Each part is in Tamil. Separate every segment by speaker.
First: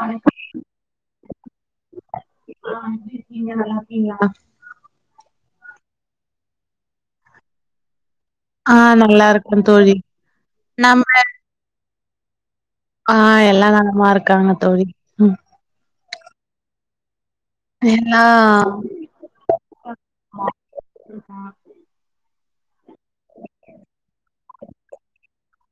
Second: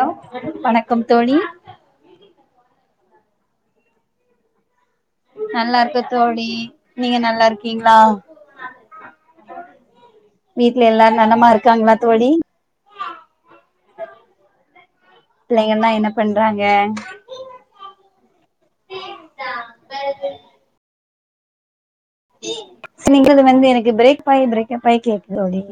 Speaker 1: வணக்கம்
Speaker 2: வணக்கம் தோழி
Speaker 1: ஆ எப்டி இருக்கீங்க நல்லாருக்கீங்ளா
Speaker 2: நல்லாருக்கே தோழி நீங்க நல்லாருக்கீங்ளா
Speaker 1: ஆ நல்லா இருக்கே தோழி
Speaker 2: வீட்ல எல்லாரு
Speaker 1: நம்ம
Speaker 2: நலமாருக்காங்ளா தோழி
Speaker 1: ஆ எல்லா நலமாருக்காங்க தோழி ம்
Speaker 2: பிள்ளைங்கலா என்ன பண்றாங்க
Speaker 1: என்னா
Speaker 2: [inaudible] வந்து எனக்கு பிரேக்காயி பிரேக்கப்பாயி கேக்குதோழி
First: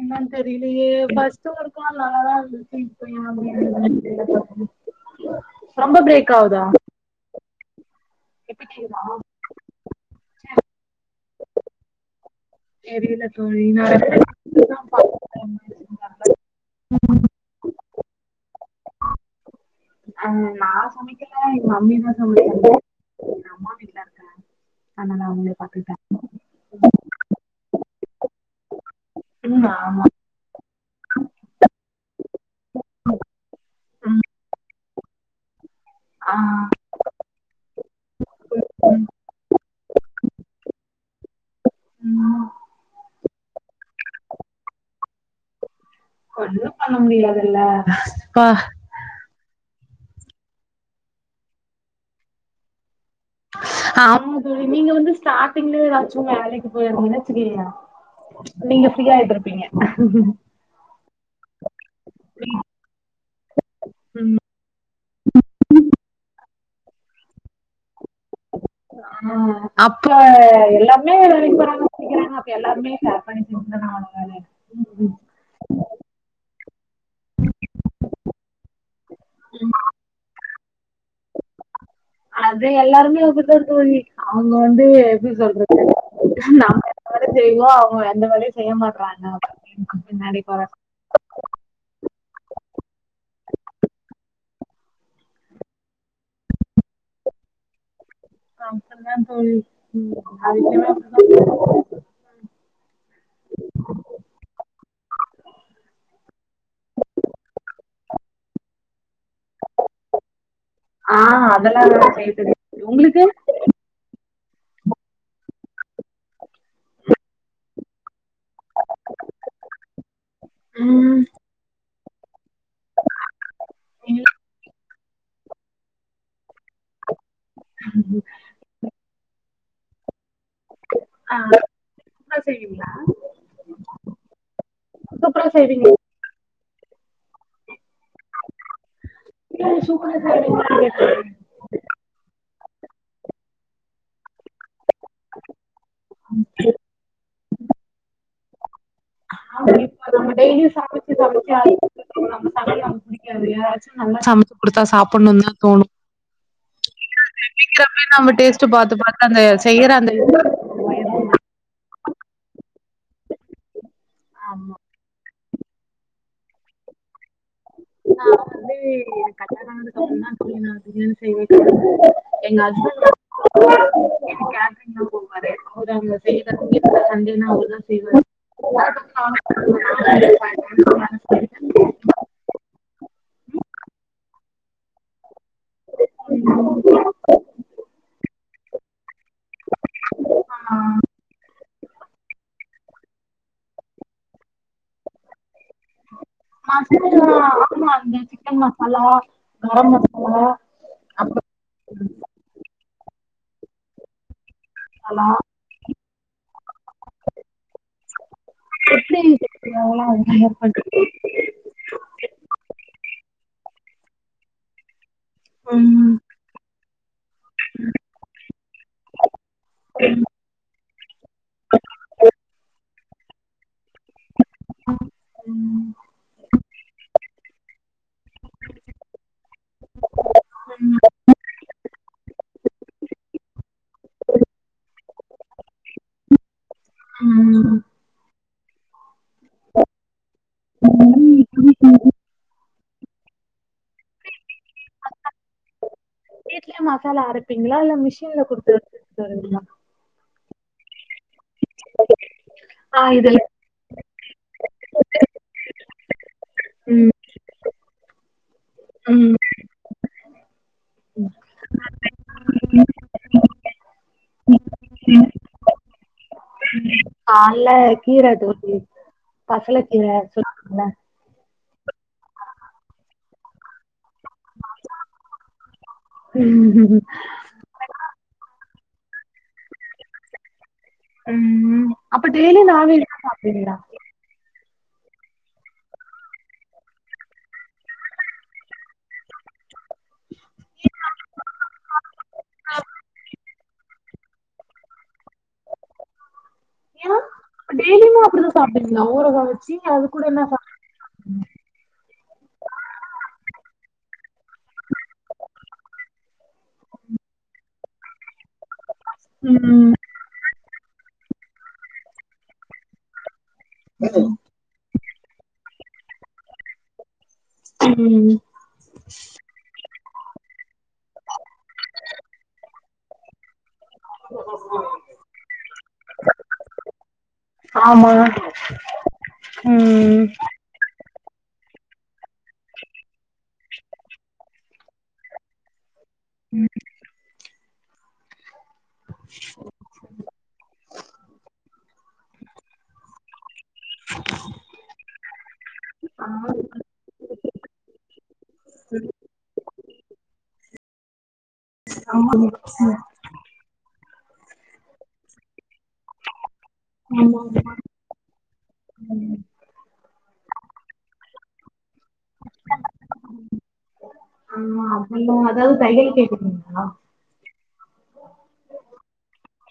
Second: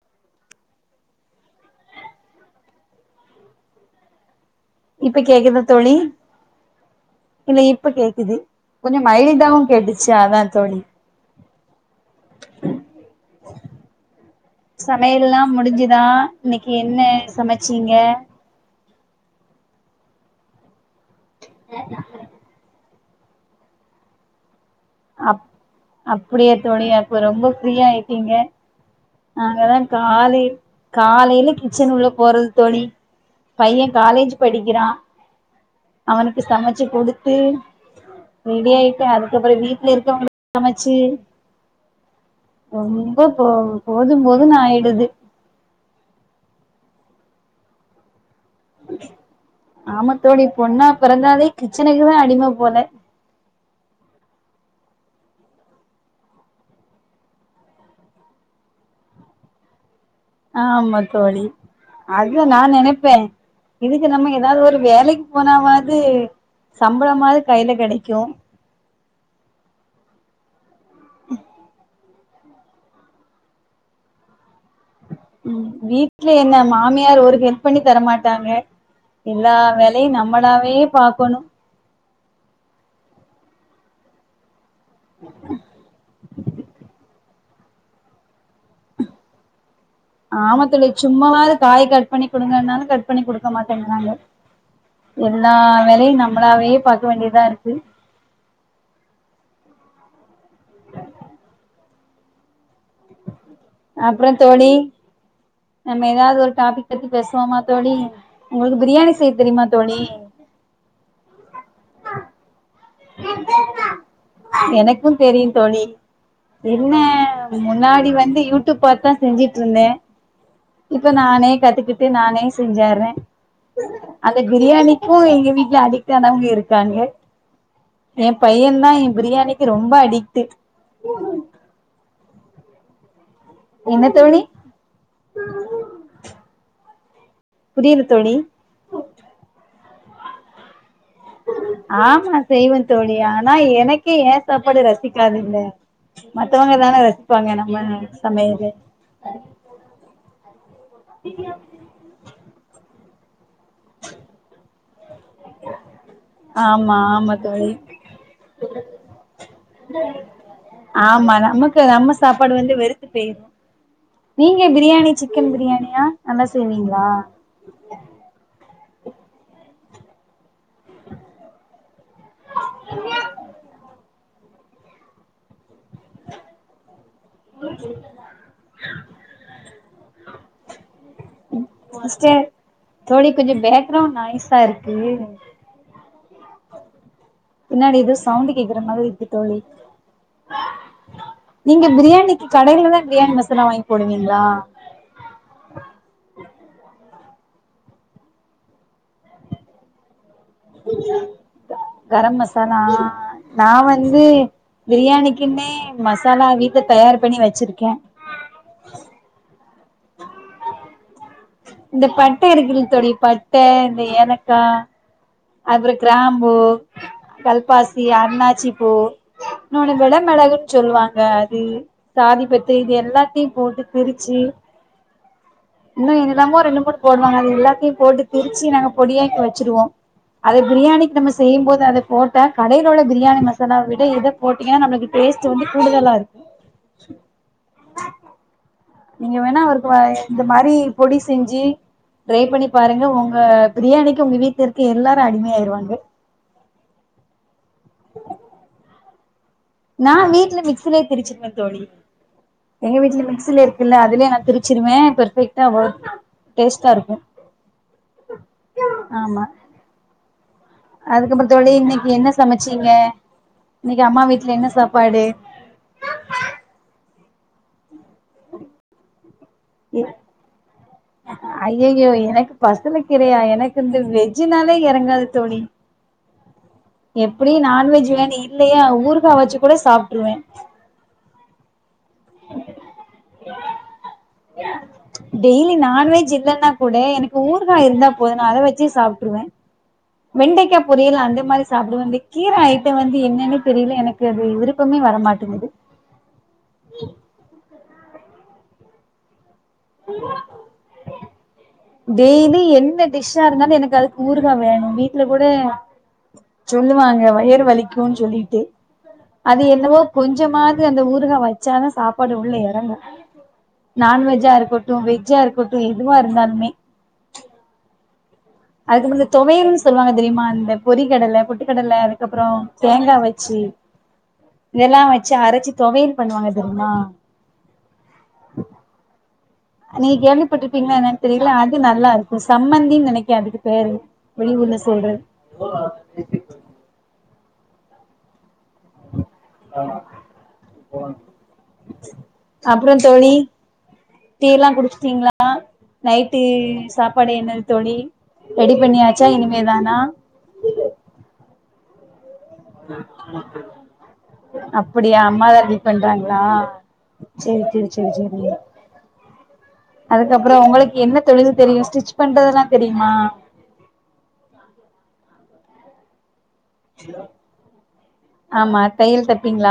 Speaker 1: என்னன் தெரிலயே ஃபஸ்ட்டு ஒரு கால் நல்லாதாருந்துச்சு இப்ப ஏ அப்டி ஆகுதுன் தெரில
Speaker 2: இப்ப கேக்குதா தோழி இல்ல இப்ப கேக்குது
Speaker 1: இப்ப
Speaker 2: கொஞ்சொ
Speaker 1: கேக்குதா
Speaker 2: மைல்டாவு கேட்டுச்சு அதா தோழி
Speaker 1: தெரில தோழி நா [inaudible]
Speaker 2: னா இன்னக்கி என்ன சமச்சீங்க
Speaker 1: அ நா சமைக்கல எங்க மம்மி தா சமச்சாங்க எங்க அம்மா வீட்லருக்கே ஆனால அவுங்ளே பாத்துட்டாங்க
Speaker 2: அப்பிடியா தோழி அப்போ ரொம்ப ஃப்ரீயாய்ட்டீங்க
Speaker 1: ம்
Speaker 2: நாங்கதா
Speaker 1: ஆமா
Speaker 2: கால காலைல கிச்சன் உள்ள போறது தோழி பையே
Speaker 1: ம்
Speaker 2: காலேஜு படிக்கிறா
Speaker 1: ஆ
Speaker 2: அவனுக்கு சமச்சு குடுத்து ரெடி ஆய்ட்டு
Speaker 1: ம்
Speaker 2: அதுக்கப்றோ வீ ட்லருக்கோங்களுக்கு சமச்சு
Speaker 1: ம்
Speaker 2: ரொம்ப போ போது போதுன்னாய்டுது
Speaker 1: ஒன்னு பண்ண முடியாதுல
Speaker 2: ஆமா தோழி பொண்ணா பெறந்தாவே கிச்சனுக்குதா அடிம போல
Speaker 1: ஆமா தோழி நீங்க வந்து ஸ்டார்டிங்ல எதாச்சு வேலைக்கு போய்ருந்தீங்கன்னா தெரில நீங்க ஃப்ரீயாய்ட்ருப்பீங்க
Speaker 2: ஆமா தோழி அத நா நெனைப்பே இதுக்கு நம்ம ஏதாவது ஒரு வேலைக் போனாவாது சம்பளமாது கைல கெடைக்கு
Speaker 1: ஆ அப்ப எல்லாமே வேலைக் போறங்க சொல்லிக்கிறாங்க எல்லாருமே [unintelligible] பண்ணி திருந்தானே ஆவ்னு எல்லாருமே
Speaker 2: ம் வீட்ல என்ன மாமி மியார் ஒரு ஹெல்ப் பண்ணி தர மாட்டாங்க எல்லா வேலையு நம்மளாவே பாக்கணு
Speaker 1: அத எல்லாருமே அப்டி தா இர்காங்கி அவுங்க வந்து எப்டி சொல்றது நம்ம எல்லா வேலயு செய்வோ அவுங்க எந்த வேலயு செய்ய மாட்றாங்க இ மட்டுங்க
Speaker 2: ஆமா தோழி சும்மாவாது காய் கட் பண்ணி குடுங்கனாலு கட் பண்ணி குடுக்க மாட்டேங்கறாங்க எல்லா வேலையு நம்மளாவே பாக்க வேண்டியதா இருக்கு
Speaker 1: கஷ்டந்தா தோழி அவிங்கல்ல அப்டிதா தோழி
Speaker 2: அப்புற தோழி நம்ம ஏதாவது ஒரு டாபிக் பத்தி பேசுவோமா தோழி உங்ளுக்கு பிரியாணி செய் தெரிய்மா தோழி
Speaker 1: ஆ அதெல்லா நா செய்வ தோழி உங்ளுக்கு
Speaker 2: எனக்கு தெரியு தோழி என்ன முன்னாடி வந்து யூடியூப் பாத்தா செஞ்சிட்ருந்தே இப்ப
Speaker 1: ம்
Speaker 2: நானே கத்துக்கிட் டு நானே செஞ்சறே அந்த பிரியாணி இப்போ எங்க வீட்ல அடிக்டானவுங்க இருக்காங்க எ பையந்தா எ பிரியாணிக்கு ரொம்ப அடிக்டு
Speaker 1: ஆ சூப்ரா செய்வீங்ளா
Speaker 2: என்ன தோழி
Speaker 1: செய்வீங்களா
Speaker 2: புரியுது தோழி
Speaker 1: பிரியாணி சூப்பரா செய்வீங்ளான் கேட்ட
Speaker 2: ஆமா செய்வே தோழி ஆனா எனக்கே ஏ சாப்பாடு ரசி பிடிக்காதில்ல மத்தவங்க தான ரசிப்பாங்க நம்ம சமையலு
Speaker 1: ஆ இப்ப நம்ம டெய்லி சமைச்சு [unintelligible] நம்ம சமச்ச நமக்கு புடிக்காது யாராச்சு நல்லா சமைச்சு குடுத்தா சாப்புன்னுன்தா தோணு
Speaker 2: ஆமா ஆமா தோழி
Speaker 1: செக்கிறப்பமே நம்ம டேஸ்ட் பாத்து பாத்து அந்த செய்ற அந்த
Speaker 2: ஆமா நமக்கு நம்ம சாப்பாடு வந்து வெறுத்து பேய்ரு நீங்க
Speaker 1: ஆமா
Speaker 2: பிரியாணி சிக் க்கன் பிரியாணியா நல்லா செய்வீங்ளா
Speaker 1: நானு வந்து கட்ட காதுக்கு அப்புறோ தா சொல்ல அது இன்னு செய்வே எங்க ஹஸ்பண்டு கேப் போவாரு அவுரு அங்க [unintelligible] சண்டேனா அவுருதா செய்வாரு [inaudible]
Speaker 2: மோஸ்டே தோழி கொஞ்சோ பேக்கிரவுன் நாய்ஸா இருக்கு பின்னாடி ஏதோ சவுண்டு கேக்குற மாதிரி இருக்கு தோழி நீங்க பிரியாணிக் கடையில தா பிரியாணி மசாலா வாங்கி போடுவீங்ளா
Speaker 1: மசாலா ஆமா சிக்கன் மசாலா கர மசா
Speaker 2: கரம் மசாலா அ நா வந்து
Speaker 1: அப்பளா
Speaker 2: பிரியாணிக்குமே மசாலா வீட்ல தயார் பண்ணி வெச்சிர்க்கே
Speaker 1: எப்டி இந்த பிரியாணிக்ல மேக் பண்றீங்க
Speaker 2: இந்த பட்ட இருக்குல தோழி பட்ட இந்த ஏலக்கா அதுப்புறோ
Speaker 1: ம்
Speaker 2: கிராம்பு கல்பாசி அண்ணாச்சி பூ இன்னொனு வெட மெளகுன் சொல்வாங்க அது சாதிபத்து இது எல்லாத்தியு போட்டு பிரிச்சி இன்னு என்னல்லாமோ ரெண்டு மூனு போடுவாங்க அது எல்லாத்தையு போட்டு திரிச்சு நாங்க பொடியாக்கி வச்சுடுவோ அத பிரியாணிக்கு நம்ம செய்யும்போது அத போட்ட கடையில உள்ள பிரியாணி மசாலா விட இத போட்டிங்கன்னா நமளுக்கு டேஸ்ட் வந்து கூடுதலா இருக்
Speaker 1: ம்
Speaker 2: நீங்க வேணா அவருக்கு இந்த மாரி பொடி செஞ்சு ட்ரை பண்ணிப் பாருங்க உங்க பிரியாணிக்கு உங்க வீட்ல இருக்க எல்லாரு அடிமயாயிருவாங்க
Speaker 1: [unintelligible] மசாலா அரப்பீங்ளா இல்ல மிஷின்ல குடுத்து [unintelligible]
Speaker 2: நா வீட்ல மிக்சில திருச்சிப்பே தோழி எங்க
Speaker 1: ஆ
Speaker 2: வீட்ல
Speaker 1: இதுல
Speaker 2: மிக்சிலே இரு இல்ல அதிலே நா திருச்சிருவே பெர் ஃபெர்க்ட்டா வரு டேஸ்ட்டா
Speaker 1: ம்
Speaker 2: இருக்கு
Speaker 1: ம்
Speaker 2: ஆமா அதுக்கப்பற தோழி இன்னைக்கி என்ன சமச்சீங்க இன்னைக்கி அம்மா வீட்ல என்ன சாப்பாடு
Speaker 1: கால்ல கீர தோழி பசல கீர சொன்னேல
Speaker 2: அய்யய்யோ எனக்கு பசல கீரையா எனக்கிந்த வெஜ் ஜூனாலே இறங்காது தோழி
Speaker 1: ம்
Speaker 2: எப் எப்டியு நான்வெஜ் வேணு இல்லையா ஊர்கா வச்சு கூட சாப்ட்டுருவே
Speaker 1: ம் அப்ப டேய்லி நான் வேஜ்தா சாப்டுவிங்களா
Speaker 2: டெய்லி நான்வெஜ் இல்லன்னா கூட எனக்கு ஊர்கா இருந்தா போது நா அத வச்சே சாப்ட்டுருவே வெண்டிக்கா பொரியல் அந்த மாரி சாப்டுவ இந்த கீர ஐட்டோ வந்து என்னன்னு தெரியல எனக்கு அது விருப் விருப்பமே வர மாட்டேங்குது
Speaker 1: ஏன் டெய்லியுமா அப்டிதா சாப்டுவீங்ளா ஊருகா வச்சு அது கூட என்ன சாப்
Speaker 2: டெய்லி என்ன டிஷ்ஷா இருந்தாலு எனக்கு அதுக்கு ஊறுகா வேணு வீட்ல கூட சொல்லுவாங்க வயரு வலிக்குன் சொல்லிட்டு அது
Speaker 1: ம்
Speaker 2: என்னவோ கொஞ்சமாது அந்த ஊருகா வச்சாதா சாப்பாடு உள்ள இறங்கு நான்வெஜ்ஜா இருக்கட்டு வெஜ்ஜா இருக்கட்டு எதுவா இருந்தாலுமே
Speaker 1: ம்
Speaker 2: அதுக்கிப்ப இந்த தொவையல் சொ சொல்லுவாங்க தெரியுமா இந்த பொறி கடல பொட்டு கடல அதுக்கப்பற தேங்கா வச்சு இதெல்லா வச்சு அரச்சு தொவையல் பண்ணுவாங்க தெரியுமா
Speaker 1: ஆமா
Speaker 2: நீ
Speaker 1: ம்
Speaker 2: கேளு பட்ருப்பீங்களா என்னானு தெரியல அது நல்லா இருக்கு சம்மந்தின்னு நெனைக்கே அதுக்கு பேரு வெளி ஊர்ல சொல்றது
Speaker 1: ம்
Speaker 2: ஆ ம் அப்பற தோழி டீ எல்லா குடிச்ட்டீங்களா நைட்டு சாப்பாடு என்னது தோழி ரெடி பண்ணியாச்சா இனிமேதானா
Speaker 1: ஆமா
Speaker 2: அப்டியா அம்மாதா இப்டி பண்றாங்ளா
Speaker 1: ஆமா,
Speaker 2: சேரி
Speaker 1: ஆமா.
Speaker 2: சேரி சேரி சேரி அதுக்கப்பற உங்களுக்கு என்ன தொழில் தெரியு ஸ்டிச் பண்றதுல்லா தெரியுமா
Speaker 1: அப்டின்னா அதாவது தையல் கேக்குறீங்களா
Speaker 2: ஆமா தையல் தப்பீங்ளா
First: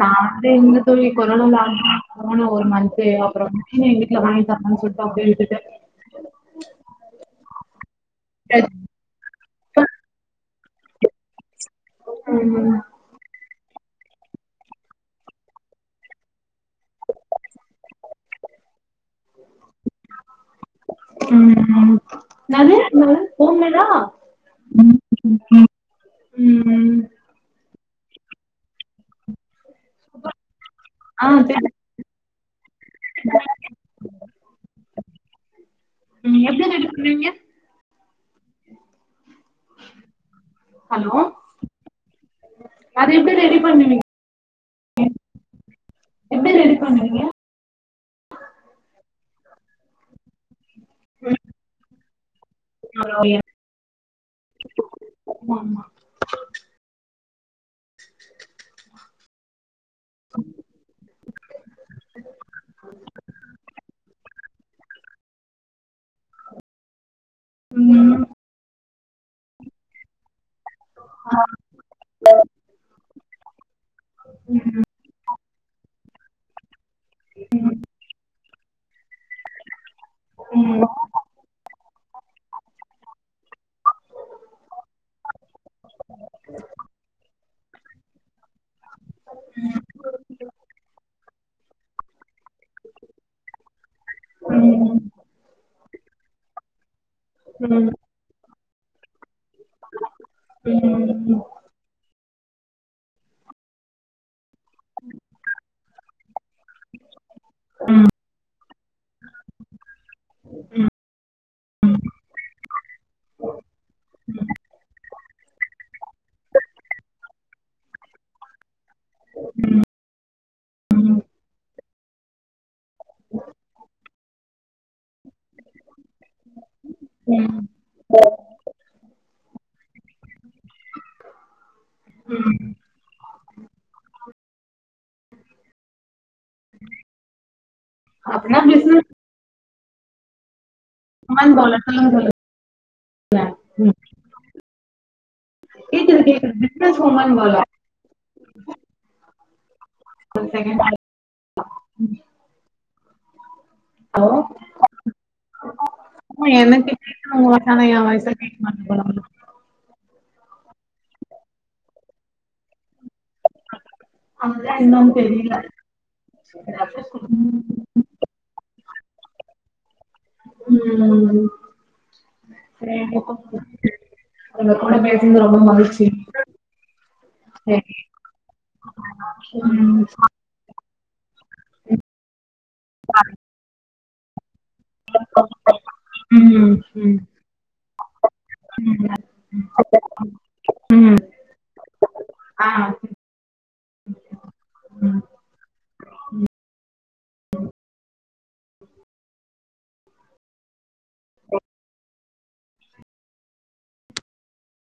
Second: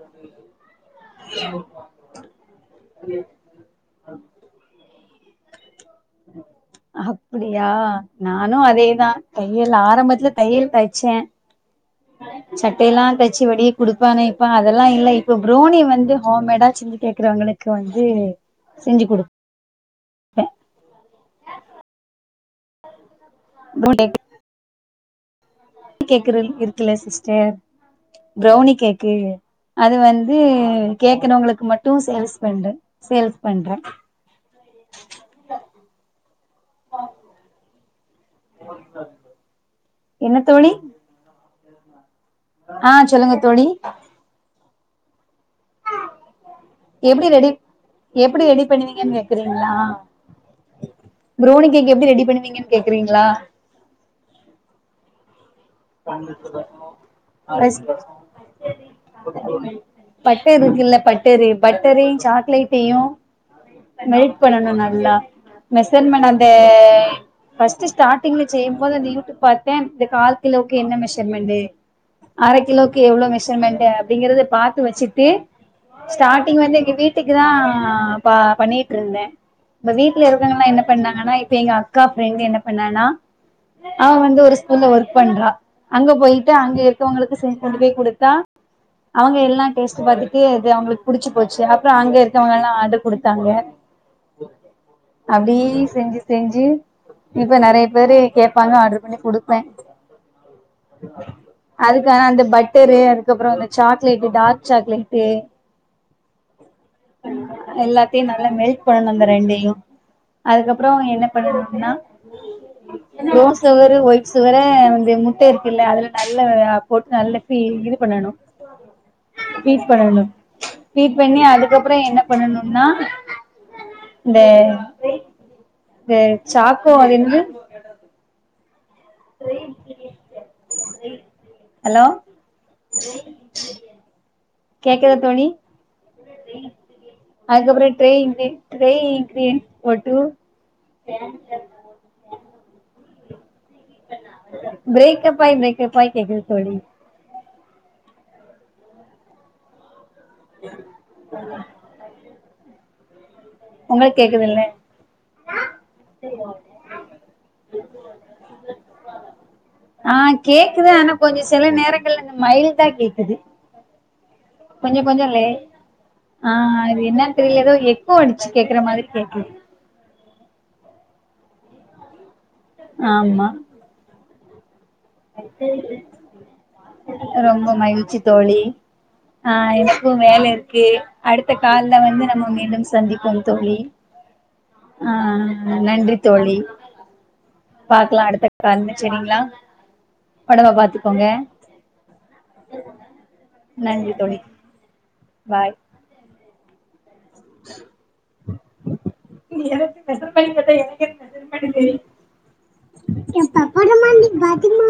Speaker 1: நா வந்து இந்த தொழில் பண்ணணு நா [unintelligible] போன ஒரு மந்த்து அப்புறம் மிஷினு எங்க வீட்ல வாங்கி தரலனு சொல்லிட்டு அப்டே விட்டுட்டேன்
Speaker 2: அப்புடியா நானு அதேதா தையல் ஆரம்பத்துல தையல் தச்சேன் சட்டையெல்லாம் தச்சு வடி குடுப்பானே இப்ப அதெல்லாம் இல்ல இப்ப ப்ரோனி வந்து ஹோம்மேடா செஞ்சு கேக்குறவங்களுக்கு வந்து செஞ்சு குடுக்
Speaker 1: என்னாது ஹோம் மேடா
Speaker 2: கேக்கு இருக்குல்ல சிஸ்டர் ப்ரௌனி கேக்கு அது வந்து
Speaker 1: ஆ
Speaker 2: கேக்றவங்களுக்கு
Speaker 1: சரி.
Speaker 2: மட்டு சேல்ஸ் பண்றேன் சேல்ஸ் பண்றேன்
Speaker 1: ம் எப்படி ரெடி பண்றீங்க
Speaker 2: என்னத்தோழி
Speaker 1: ஹலோ
Speaker 2: ஆன்
Speaker 1: அது எப்படி
Speaker 2: சொல்லுங்க
Speaker 1: ரெடி
Speaker 2: தோழி
Speaker 1: பண்ணுவீங்க? எப்டி ரெடி பண்ணு
Speaker 2: எப்டி ரெடி எப்டி ரெடி பண்ணுவீங்கன்னு கேக்குறீங்களா ப்ரௌனி கேக் எப்டி ரெடி பன்னுவீங்கன் கேக்குறீங்களா
Speaker 1: ஆமா ஆமா
Speaker 2: ஃபஸ் பட்டர் இருக்குல்ல பட்டரு பட்டரையும் சாக்லேட்டையும் மெல்ட் பண்ணணும் நல்லா மெசர்மன்ட் அந்த பஸ்ட்
Speaker 1: ம்.
Speaker 2: ஸ்டார்டிங்ல செய்யும்போது அந்த இனிப்பு பாத்தேன் கிலோக்கு என்ன மெஷர்மெண்ட் அர கிலோக்கு எவ்ளோ மெஷ மெண்ட்டு அப்படிங்கறத பாத்து வச்சுட்டு ஸ்டாட்டிங் வந்து வீட்டுக்கு தா பா பண்ணிட்டு இருந்தேன் இப்ப வீட்ல இருக்கங்கன்னா என்ன பண்ணா இப்ப எங்க அக்கா ப்ரெண்டு என்னா பண்ணானா அவ வந்து ஒரு ஸ்கூல்ல ஒர்க் பண்றா அங்க போயிட்டு அங்க இருக்கிறவங்ளுக்கு செஞ்சு கொண்டு போய் குடுத்தா அவங்க எல்லாம் டேஸ்டு பாத்துட்டு இது அவங்களுக்கு புடிச்சு போச்சு அப்புறம் அங்க கவங்க எல்லாம் ஆர்டர் குடுத்தாங்க
Speaker 1: ம்.
Speaker 2: அப்டியே செஞ்சு செஞ்சு இப்ப நெறைய
Speaker 1: ம்.
Speaker 2: பேரு கேப்பாங்க ஆர்டர் பண்ணி குடுப்பேன்
Speaker 1: ம்
Speaker 2: அதுக்கான அந்த பட்டரு அதுக்கப்புறம் அந்த சாக்லேட்டு டார்க் சாக்லேட்டு எல்லாத்தையும் நல்லா மெல்ட் பண்ணணும் இந்த ரெண்டையும் அதுக்கப்புறம் என்ன பண்ணனும்னா ரோஸ் சுகரு ஓய்ட் சுகரு இது முட்ட இருக்குல்ல அதுல நல்லா போட்டு நல்லா இது பண்ணணு பீட் பண்ணணு பீட் பண்ணி அதுக்கப்றோ என்னப் பண்ணுன்னா இந்த த சாக்கோ அது [unintelligible]
Speaker 1: ம்.
Speaker 2: ஹலோ கேக்குதா தோழி அதுக்கப்றோ ட்ரை இங்கி
Speaker 1: அப்படின்னா
Speaker 2: ட்ரை
Speaker 1: பிசினஸ்
Speaker 2: இங்கிரியன்ட் போட்டு
Speaker 1: [unintelligible] சொல்லுங் சொல்லுங்க ம்
Speaker 2: ப்ரேக்கப் ஆய் ப்ரேக்கப் ஆய் கேக்குது தோழி
Speaker 1: [unintelligible] மன் போல ஒரு சேகன்ட்ல
Speaker 2: ஆ ப்ப
Speaker 1: ஹலோ
Speaker 2: கேக்குதுல்ல
Speaker 1: ஆமா எனக்கு கேக்குது உங்க வாய்ஸு ஆனா எ வாய்ஸ்தா கேக்க மாட்து போல உங்ளுக்
Speaker 2: ஆ கேக்குது ஆனா கொஞ்சோ சில நேரங்கள்ல இந்த மைல்டா கேக்குது
Speaker 1: அதுதான்
Speaker 2: கொஞ்சோ
Speaker 1: என்னன்னு
Speaker 2: கொஞ்சோ லே
Speaker 1: தெரியல
Speaker 2: ஆ அது என்னன் தெரில எதோ எக் கோ அடிச்சு கேக்ற மாதிரி கேக்குது
Speaker 1: ம் சேரி கொஞ்
Speaker 2: ஆமா
Speaker 1: கொஞ் கேக் உங்க கூட பேஸ் னது ரொம்ப மகிழ்ச்சி
Speaker 2: ரொம்ப
Speaker 1: சரி
Speaker 2: மகிழ்ச்சி தோழி ஆ
Speaker 1: ம்
Speaker 2: எனக்கு வேல இர்க்கு அடுத்த கால்ல வந்து நம்ம மீண்டும் சந்திப்போம் தோழி ஆ நன்றி தோழி
Speaker 1: ம் ம்
Speaker 2: பாக்லா அடுத்த கால்ல செரிங்ளா
Speaker 1: [inaudible]
Speaker 2: ஒடம்ப
Speaker 1: ம்
Speaker 2: பாத்துக்கோங்க
Speaker 1: ஆ
Speaker 2: நன்றி தோழி பாய் நீ என்கிட்ட மெசர்மென்ட் கேட்டா எனக்கு என்ன மெசர்மென்ட்டு தெரியு எ பப்பரமா நீ பத்திமா